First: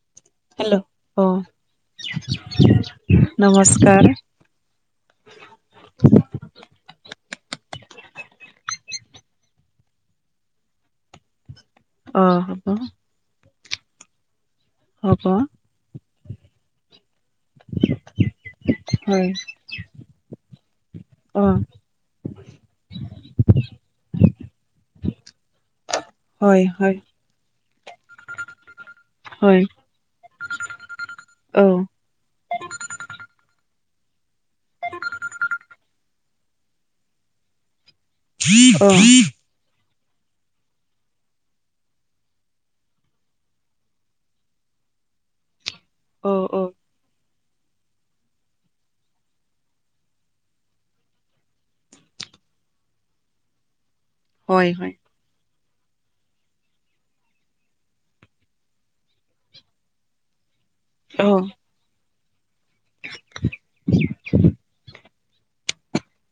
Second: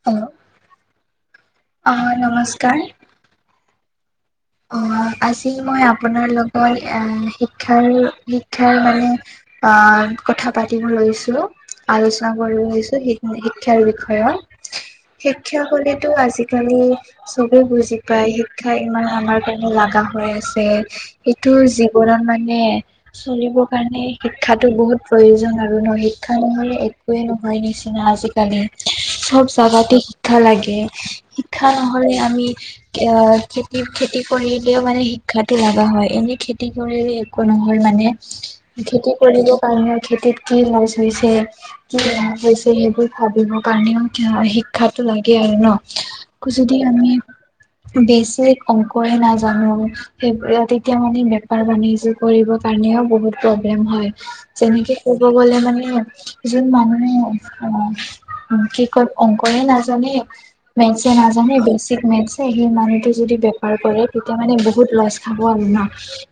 [unintelligible] আহ হেল্ল' অ আহ নমস্কাৰ। কাৰ। অ আজি মই আপোনাৰ লগত। এ শিক্ষাৰ শিক্ষাৰ মানে আহ কথা পাতিব লৈছো। অ আলোচনা কৰিব হ'ব আহিছো শিক্ষাৰ বিষয়ত হ'ব শিক্ষা হলে- টো আজিকালি চবে বুজি পায়। শিক্ষা ইমান হয় আমাৰ- লগা হৈ আছে অ সেইটো জীৱনত মানে- নে চলিবৰ কাৰণে শিক্ষা বহুত প্ৰয়োজন আৰু ন। শিক্ষা হয় নহলে হয় একোৱে নহয় নিচিনা আজিকালি চব হয় জাগাতে শিক্ষা লাগে। অ শিক্ষা নহলে আমি খেতিৰ খেতি- খেতি কৰিলেও মানে শিক্ষাটো লগা হয় এনে খেতি কৰিলে একো নহয়। মানে অ খেতি অ কৰিব কাৰণে খেতিত কি লজ হৈছে কি লভ হৈছে সেইবোৰ ভাবিব কাৰণেও শিক্ষাতো লাগে আৰু ন অ যদি আমি বেছি ক কৈ নাজানো সেই তেতিয়া মানে বেপাৰ বাণিজ্য কৰিবৰ কাৰণেও বহুত প্ৰব্লেম হয়। হয় হয় যেনেকে ক'ব গ'লে মানে। যোন মানুহে অ কি কয় অংকৰে নাজানে- মে অ নাজানে বেচিক মে সেই মানুহটো যদি বেপাৰ কৰে তেতিয়া মানে ব [unintelligible] খাব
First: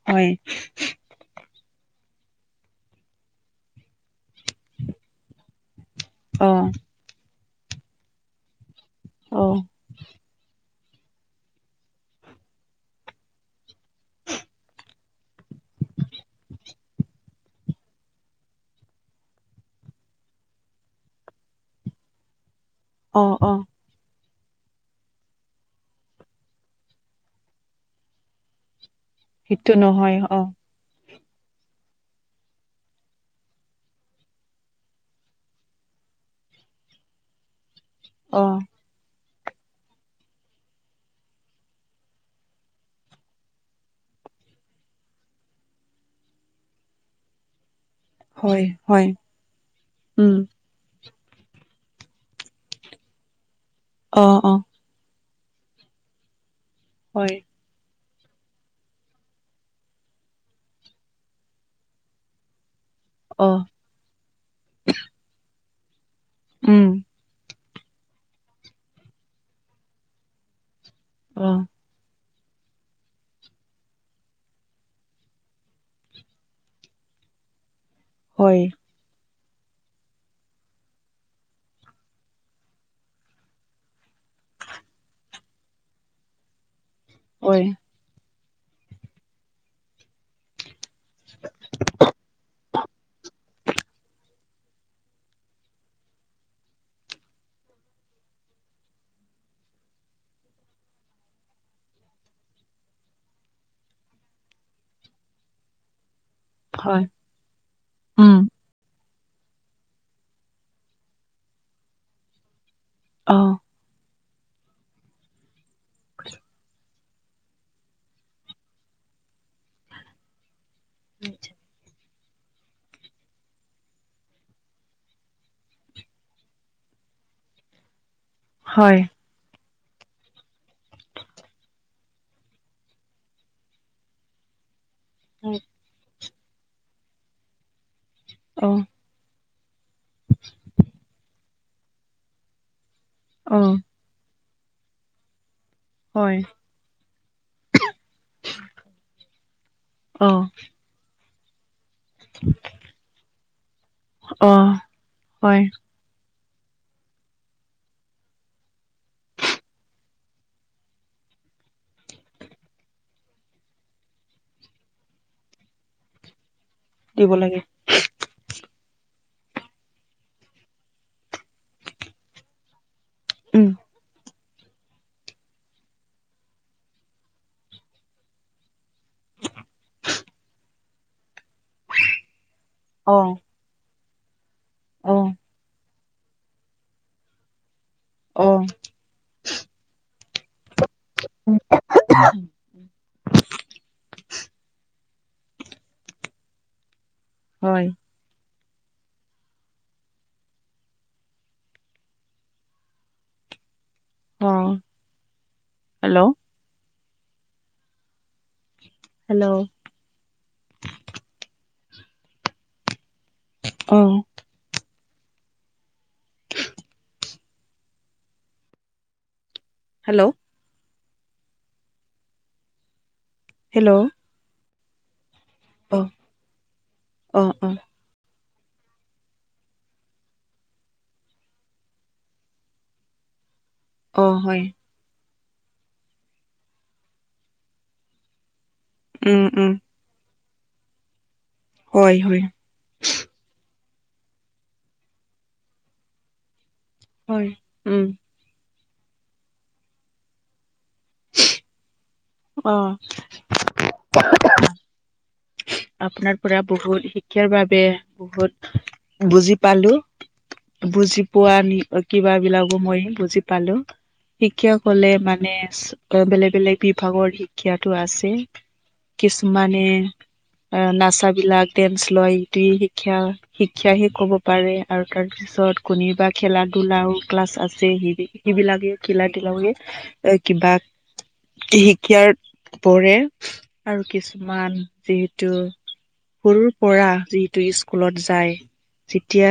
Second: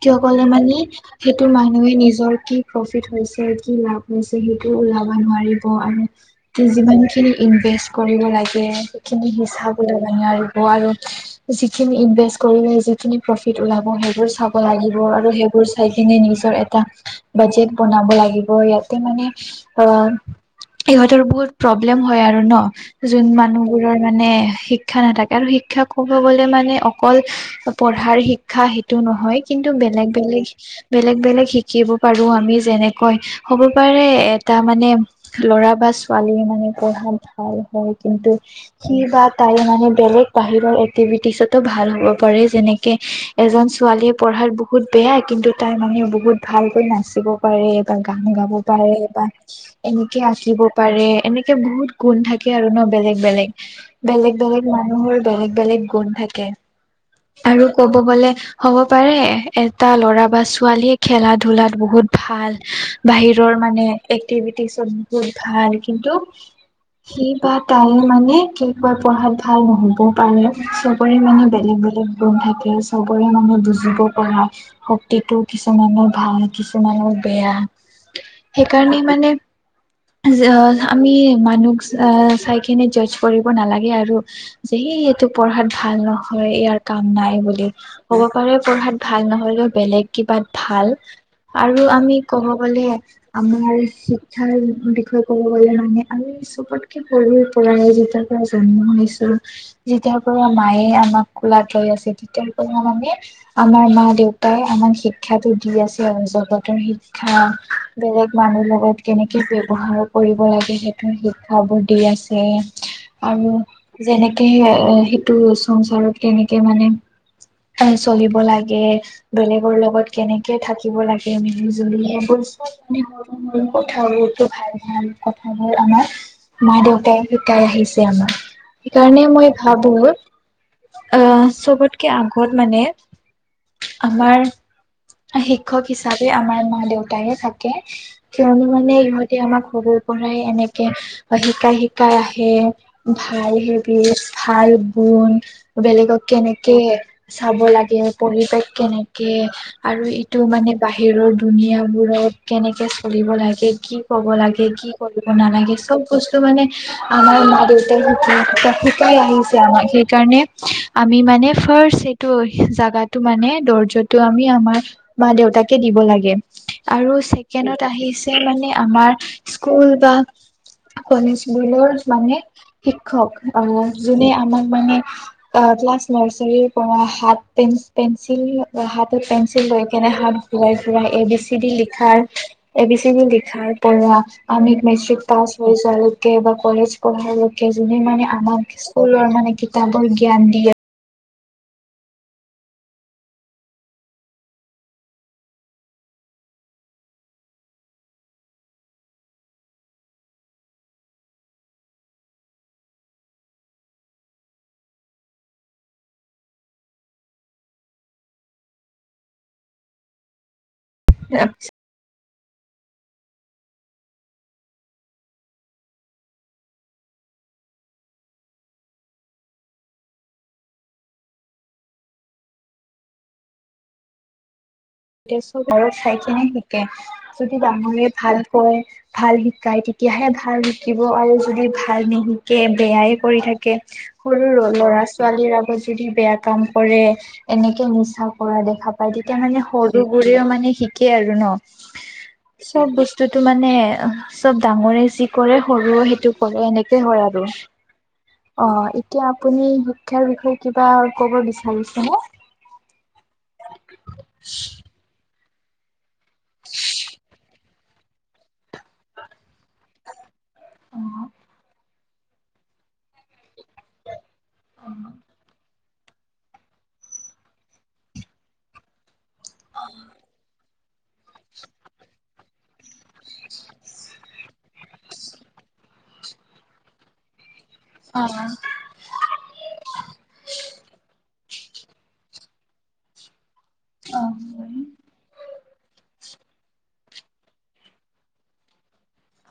কিয় হয় কলে মানে সেইটো মানুহে নিজৰ কি প্ৰফিট হৈছে কি লাভ হৈছে। সেইটো ওলাব নোৱাৰিব অ আৰু যিমান খিনি ইনভেষ্ট কৰিব লাগে সেইখিনি অ হিচাব লব আৰু যিখিনি যিখিন প্ৰফিট লাব সেইবোৰ চাব লাগিব আৰু সেইবোৰ চাই কিনে নিজৰ এটা। বাজেট বনাব লাগিব ইয়াতে মানে অ ইহঁতৰ বহুত প্ৰব্লেম হয় আৰু ন অ যোন অ মানুহবোৰৰ মানে শিক্ষা নাথাকে আৰু শিক্ষা ক'ব গলে মানে অকল পঢ়াৰ শিক্ষা সেইটো নহয় সেইটো কিন্তু নহয় বেলেগ অ বেলেগ বেলেগ বেলেগ শিকিব পাৰো আমি যেনেকৈ হ'ব পাৰে এটা মানে ল'ৰা বা ছোৱালী মানে পঢ়াত ভাল হয়। কিন্তু অ সি বা তাই মানে বেলেগ বাহিৰৰ এক্টিভিটিছতো ভাল [unintelligible] ভাল হ'ব পাৰে যেনেকে এজন ছোৱালীয়ে পঢ়াত বহুত বেয়া কিন্তু তাই মানুেও বহুত ভাল- নাচিব পাৰে বা গান গাব হয় পাৰে হয় বা এনেকে উম আঁকিব পাৰে। এনেকে বহুত গুণ থাকে আৰু ন বেলেগ বেলেগ অ বেলেগ অ বেলেগ মানুহৰ বেলেগ বেলেগ গুণ থাকে হয় আৰু ক কবলে হ'ব পাৰে এটা ল'ৰা বা ছোৱালীয়ে খেলা ধূলাত বহুত ভাল অ বাহিৰৰ মানে এক্টিভিটিছত বহুত ভাল কিন্তু উম সি বাত তাই মানে কি কয় পঢ়াত ভাল নহব পাৰে চবৰে অ বেলেগে বেলেগে গুণ থাকে চবৰে মানে বুজিব পৰা শক্তিটো কিছুমানে ভাল কিছুমানৰ বেয়া হয় সেইকাৰণে মানে যে আমি মানুহ আহ চাই কিনে জজ কৰিব নালাগে আৰু যে সি পঢ়াত ভাল নহয় ইয়াৰ কাম নাই হয় বুলি হ'ব পঢ়াত ভাল নহলেও বেলেগ কিবাত ভাল আৰু আমি কব গলে আমাৰ শিক্ষাৰ বিষয়ে ক'ব গলে মানে আমি চবতকে সৰুৰ পৰাই যেতিয়াৰ পৰা জন্ম হৈছো যেতিয়াৰ পৰা মায়ে আমাক কোলাত লৈ আছে তেতিয়াৰ পৰা মানে আমাৰ মা দেউতাই আমাক শিক্ষাটো দি আছে। জতৰ হয় শিক্ষা বেলেগ উম মানুহ লগত কেনেকে ব্যৱহাৰ কৰিব লাগে সেইটো শিক্ষাবোৰ দি আছে অ আৰু যেনেকে এ সেইটো চচাৰত কেনেকে মানে চলিব লাগে বেলেগৰ লগত কেনেকে থাকি থাকিব লাগে মিলি জুলিয়ে মান সৰু সৰু কথাবোৰতো ভাল ভাল কথাবোৰ আমাৰ মা দেউতাই শিকাই আহিছে আমাৰ হয় সেইকাৰণে মই ভাবো আহ চবতকে আগত মানে আমাৰ শিক্ষক হিচাপে আমাৰ মা দেউতায়ে থাকে অ কিয়নো মানে ইহঁতে আমাক সৰুৰ পৰাই এনেকে শিকাই শিকাই আহে ভাল অ সি ভাল বন বেলেগক হয় কেনেকে চাব লাগে পৰিৱেশ কেনেকে আৰু অ ইটো মানে বাহিৰত ধুনীয়াাবোৰত কেনেকে চলিব লাগে কি ক'ব অ লাগে কি কৰিব হয় নালাগে চব বস্তু তো মানে আমাৰ মা দেউতাই শিক শিকাই আহিছে আমাক সেইকাৰণে আমি মানে ফাৰ্ষ্ট সেইটো জাগাটো মানে দৰ্জাটো আমি আমাৰ মা দেউতা তাকে দিব লাগে আৰু দিব লাগে ছেকেণ্ডত আহিছে মানে আমাৰ স্কুল বা কলেজ বোলৰ মানে শিক্ষক উম আ যোনে আমাক মানে ক্লাছ নাৰ্চাৰি পৰা হাত পেন পেঞ্চিল হাতত পেঞ্চিল লৈ কেনে ফুৰাই ফুৰা A B C C D লিখাৰ এ বি চি অ ডি লিখাৰ পৰা আমিক অ মেট্ৰিক পাছ হৈ যোৱাৰ বা কলেজ পঢ়াৰ লৈকে যোনে মানে অ আমাক স্কুলৰ মানে কিতাপৰ জ্ঞান দিয়ে [unintelligible] হয়। অ হেল্ল' হেল্ল' [unintelligible] অ হেল্ল' হেল্ল' তেতিয়া চব ঘৰত চাই খিনি শিকে অ', যদি অ', ডাঙৰে ভাল কয় ভাল শিকায় তেতিয়াহে ভাল শিকিব আৰু যদি ভাল নিশিকে বেয়াই কৰি থাকে অ', সৰু হয়, ল'ৰা ছোৱালীৰ আগত যদি বেয়া কাম কৰে এনেকে মুচা কৰা দেখ দেখা পাই তেতিয়া উম, মানে উম, সৰু বোৰেও মানে শিকে আৰু ন হয়, হয়। চব বস্তুটো মানে চব ডাঙৰে যি কৰে সৰুে সেইটো কৰে এনেকে হয় আৰু অ এতিয়া আপুনি শিক্ষাৰ বিষয়ে কি কি বা ক'ব বিচাৰিছে মোক অ আপোনাৰ পৰা বহুত শিক্ষাৰ বাবে বহুত বুজি পালো বুজি পোৱা নি কিবা বিলাকো মই বুজি পালো শিক্ষা কলে মানে বেলেগ বেলেগ বিভাগৰ শিক্ষাটো আছে কিছুমানে অ নাচা বিলাক ডেন্স লয় টি শিক্ষা শিক্ষা হে কব পাৰে আৰু তাৰ পিছত কণি বা খেলা ধূলাও ক্লাছ আছে যে স সেই অ বিলাকে খিলা লাকে এ কিবা শিকিয়াত পৰে আৰু কিছুমান যিহে সৰুৰ পৰা যিটো স্কুলত যায় যেতিয়া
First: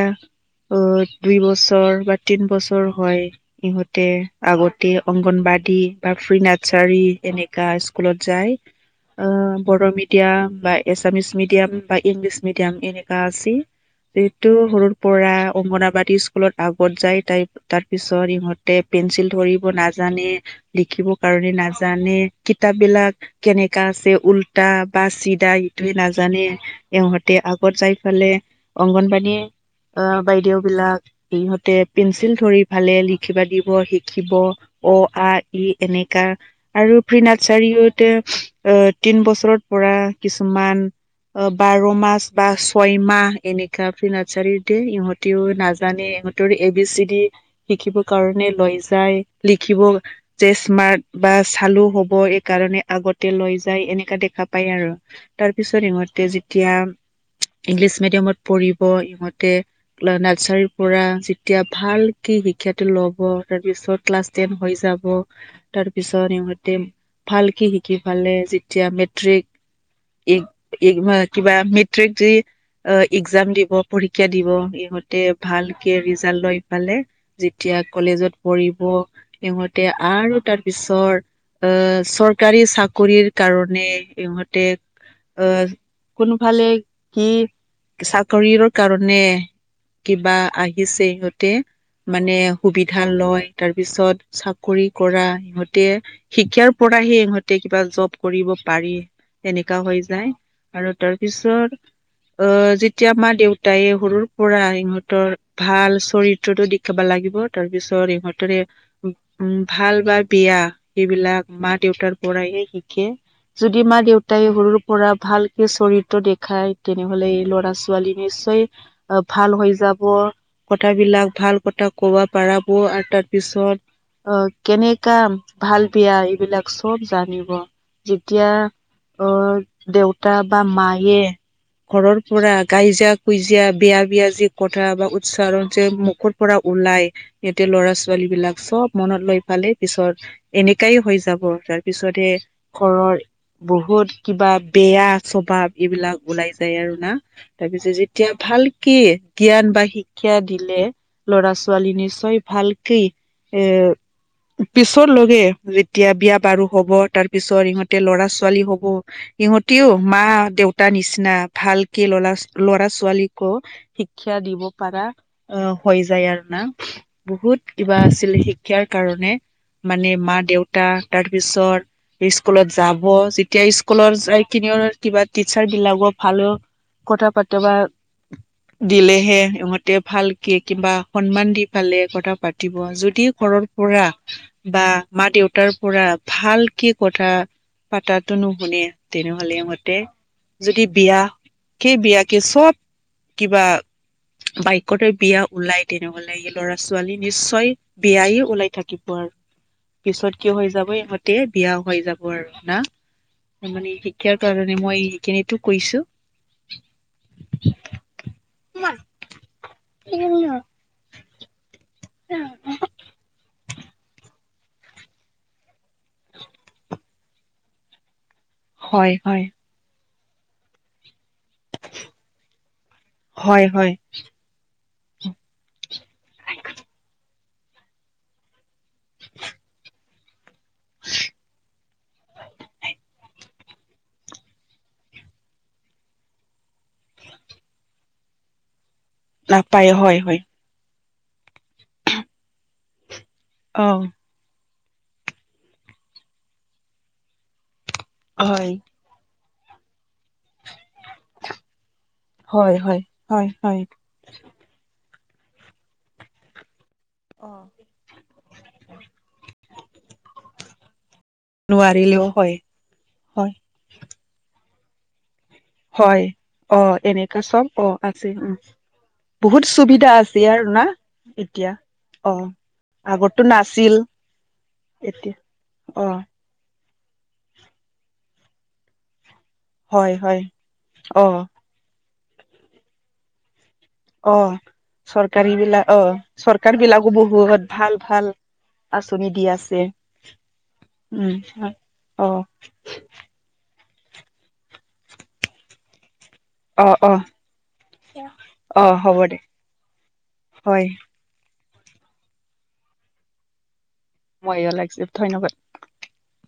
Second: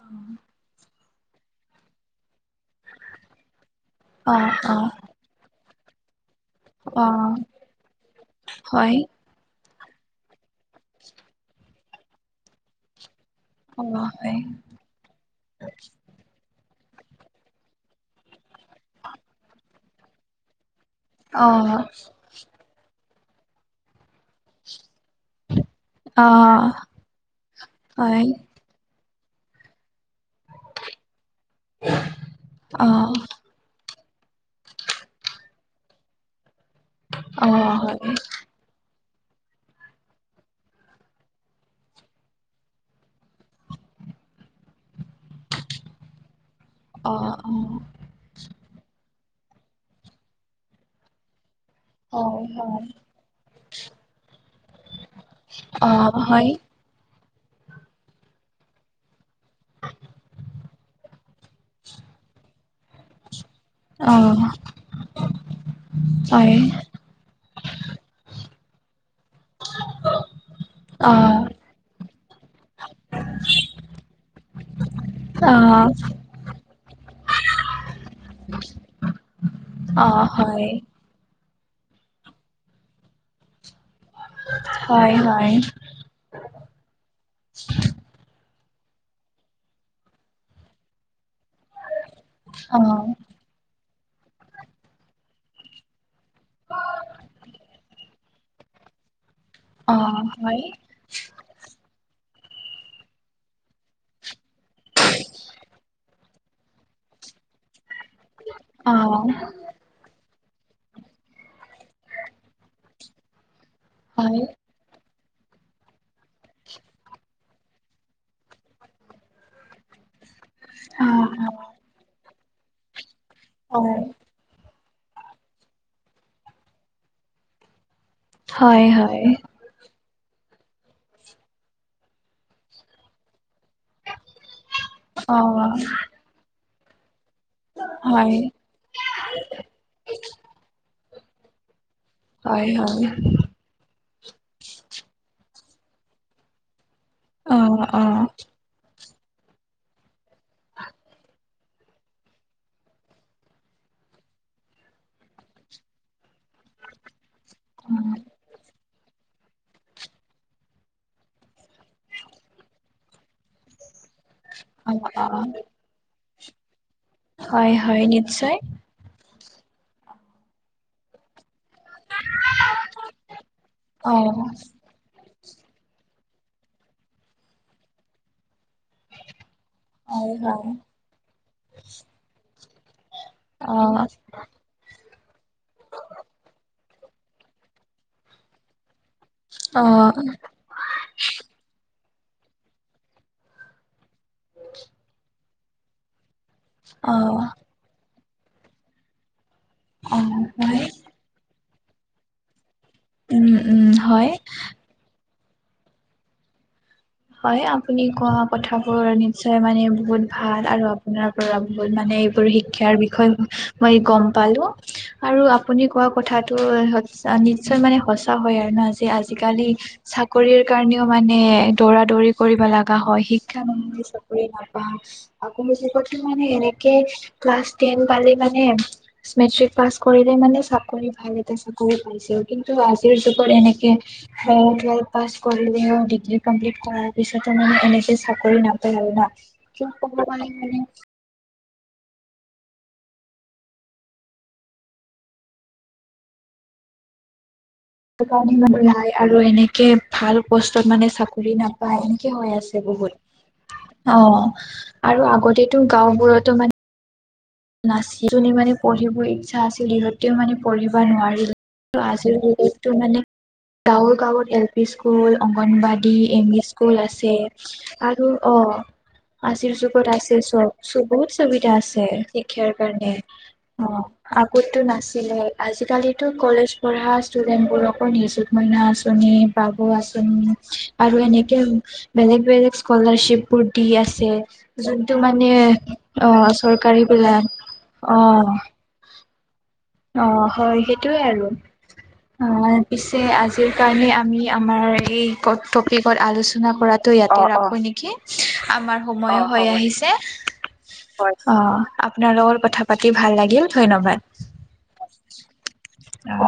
অ দুই বছৰ বা তিন বছৰ হয় ইহঁত অ আগতে অ অংগনবাদী বা ফ্ৰী নাৰ্চাৰী অ এনেকা স্কুলত যায় হয় বড়ো মিডিয়াম বা এছামিছ মিডিয়াম বা ইংলিছ মিডিয়াম এনেক আ অ হয় যিহেতু সৰুৰ পৰা অংগনাবাদী স্কুলত আগত যাই তাই তাৰ পিছত ইহঁতে পেঞ্চিল ধৰিব নাজানে লিখিব অ কাৰণে নাজানে কিতাপ বিলাক কেনেকা আছে উল্টা বা য়া ইটোৱে অ নাজানে ইহতে আগত যাই হয় পালে অংগনবাদী আ বাইদেউ বিলাক ইহঁতে পেঞ্চিল ধৰি অ ভালে লিখিবা দিব হি খিব অ আ ই এনেকা আৰু প্ৰি অ হয় নাৰ্চাৰীওতে আ তিন বছৰ পৰা কিছুমান বাৰ মাহ বা ছয় মাহ এনেকা নাৰ্চাৰী দে ইহঁতেও নাজানে ইহঁতৰ এ বি চি অ ডি শিকিবৰ কাৰণে লৈ যায় লিখিব যে স্মাৰ্ট বা চালো হ'ব এইকাৰণে আগতে লৈ যায় এনেকা দেখা পায় আৰু তাৰ পিছত অ ইহঁতে হয় হয় যেতিয়া ইংলিছ মিডিয়ামত পঢ়িব ইহঁতে নাৰ্চাৰিৰ পৰা এতিয়া ভাল কি শিক্ষাটো ল'ব তাৰপিছত অ ক্লাছ টেন হৈ যাব তাৰ পিছত সিহঁতে হয় ভালক শিকি পালে যেতিয়া মেট্ৰিক অ কিবা মেট্ৰিক দি অ এক্জাম দিব পৰীক্ষা দিব। হয় অ ভালকে ৰিজাল্ট লৈ পালে যেতিয়া কলেজত পঢ়িব। সিহঁতে অ অ আৰু তাৰ হয় পিছত অ চৰকাৰী চাকৰিৰ কাৰণে। ইহঁতে হয় হয় আহ কোনোফালে কি চাকৰি। কাৰণে কিবা আহিছে ইহঁতি [unintelligible] মানে অ সুবিধা লয় তাৰ [unintelligible] ত পিছত চাকৰি কৰা ইহঁতে শিক্ষাৰ পৰাহে ইহঁতে কিবা জব কৰিব পাৰে এনেকা অ হৈ যায় হয় আৰু তাৰপিছত [unintelligible] অ যেতিয়া মা দেউতায়ে সৰুৰ পৰা সিহঁতৰ ভাল চৰিত্ৰটো দেখাব লাগে [unintelligible] ইহতৰে অ ভাল [unintelligible] বিয়া সেইবিলাক মা দেউতাৰ পৰাহে শিকে যদি ত হয় তাই সৰুৰ পৰা ভালকে চৰিত্ৰ দেখাই তেনেহলে এই ল'ৰা ছোৱালী নিশ্চয় ভাল হৈ যাব অ কথাবিলাক ভাল কথা কব পাৰাব আৰু তাৰ পিছত হয় আহ [unintelligible] কেনেকা ভাল বিয়া এইবিলাক চব জানিব যেতিয়া হয় হয় অ দেউতা বা মায়ে ঘৰৰ পৰা গাই যা কুইজা [unintelligible] যেয়া বিয়া বিয়া যি কথা বা অ উচ্চাৰণ যে মুখৰ পৰা ওলাই [unintelligible] ইহঁতে ল'ৰা ছোৱালী হয় বিলাক চব মনত লৈ পালে পিছত এনেকাই হৈ যাব ত পিছতহে হয় হয় ঘৰৰ বহুত কিবা বেয়া অভাৱ এইবিলাক ওলাই যায় আৰু না অ অ তাৰপিছত অ যেতিয়া ভালকে [unintelligible] জ্ঞান বা শিক্ষা দিলে ল'ৰা ছোৱালী নিশ্চয় ভালকেই এ পিছৰ লগে যেতিয়া বিয়া বাৰু হব তাৰিছ পিছত ইহতে ল'ৰা ছোৱালী হব সিহঁতিও মা দেউতা নিচিনা ভালকে লৰা ল'ৰা ছোৱালীকো। শিক্ষা দিব পাৰা অ হৈ যায় আৰু না। বহুত হয় কিবা হয় আছিল নিশ্চয় শিক্ষাৰ কাৰণে। মানে মা দেউতা তাৰ পিছত স্কুলত যাব। যেতিয়া স্কুলৰ অ যাই কিনও কিবা টিচাৰ বিলাকক। ভালে কথা পাতে বা। দিলেহে ইহঁতে হয় ভালকে হয় কিবা সন্মান দি পালে কথা পাতিব যদি ঘৰত। অ পৰা বা মা দেউতাৰ পৰা ভাল। কি কথা পাতাটো নুশুনে। তেনেহলে অ মতে যদি বিয়া সেই বিয়া। চব কিবা বাইকতে বিয়া ওলাই তেনেকুৱা লাগিল। লৰা ছোৱালী অ নিশ্চয় বিয়ায়ে ওলাই থাকিব আৰু অ', পিছত কিয় হৈ হয়, যাব ইহঁতে। বিয়া হৈ যাব আৰু না উম, ত উম, মানে হয়। শিক্ষাৰ কাৰণে মই। কেন্ত কৈছো। হয় আপুনি কোৱা কথাবোৰ নিশ্চয় মানে বহুত ভাল হয় আৰু আপোনাৰ পৰা বহুত। মানে এইবোৰ শিক্ষাৰ বিষয়ে মই গম পালো আৰু আপুনি কোৱা কথাটো নিশ্চয় মানে সঁচা হয় আৰু ন যে হয় আজিকালি। চাকৰিৰ কাৰণেও মানে দৌৰা দৌৰি কৰিব লগা হয় শিক্ষা নহ চাকৰি কাৰ। আকৌ মই য ক মানে এনেকে ক্লােন প মানে্ৰ। ছ কৰিলে মানে চব কৰি ভাল ল চব [unintelligible] পাইছে কিন্তু আজিৰ যুগত এনেকে টুৱেলভ পাছ কৰিলেও ডিগ্ৰী। পিছ মানে এনেকে চ নাপায় আৰু নাপায় হয় ন হয় মান। অঁ। হয় কাৰণেই আৰু এনেকে ভাল বু। ত মানে চাকৰি নাপায় এনেকে হৈ হয় আছে হয় হয় হয় বহুত অ। আৰু আগতেতো গাঁওবোৰতো মানে। অ নাছিল য মানে পঢ়িব ইচ্ছা আছিল সিহঁতেও মানে পঢ়িব নোৱাৰিল। নোৱাৰিলেও হয় আজিৰটো মানে হয় গাঁৱৰ গাঁৱত এল পি স্কুল অংগনবাদী হয় এম ই অ স্কুল আছে এনেকা চব অ আৰু আছে উম অ বহুত আজিৰ যুগত সুবিধা আছে আৰু না চ বহুত সুবিধা এতিয়া আছে অ শিক্ষাৰ কাৰণে আগতো নাছিল অ আগতো এতিয়া নাছিলে অ আজিকালিতো কলেজ পঢ়া ষ্টুডেন্টবোৰক নিজোত মইনা আচনি। পাব হয় আচোন হয় আৰু অ এনেকে বেলেগ বেলেগ স্কলাৰশ্বিপ। দি আছে অ যোনটো মানে চৰকাৰী বিলাক অ চৰকাৰ চৰকাৰী। বিলাকো বিলাক অ তুমি দি আছে। অ হয় সেইটোৱে উম আৰু হয়। অ পিছে আজিৰ। কাৰণে আমি আমাৰ এই কপিক। ওপৰত আলোচনা অ অ কৰাতটো ইয়াতে ৰাখো নেকি অ আমাৰ হ'ব দে সময়ো হৈ আহিছে। হয় অ আপোনাৰ লগৰ কথা পাতি ভাল লাগিল ধন্যবাদ। মইও ধন্যবাদ। অ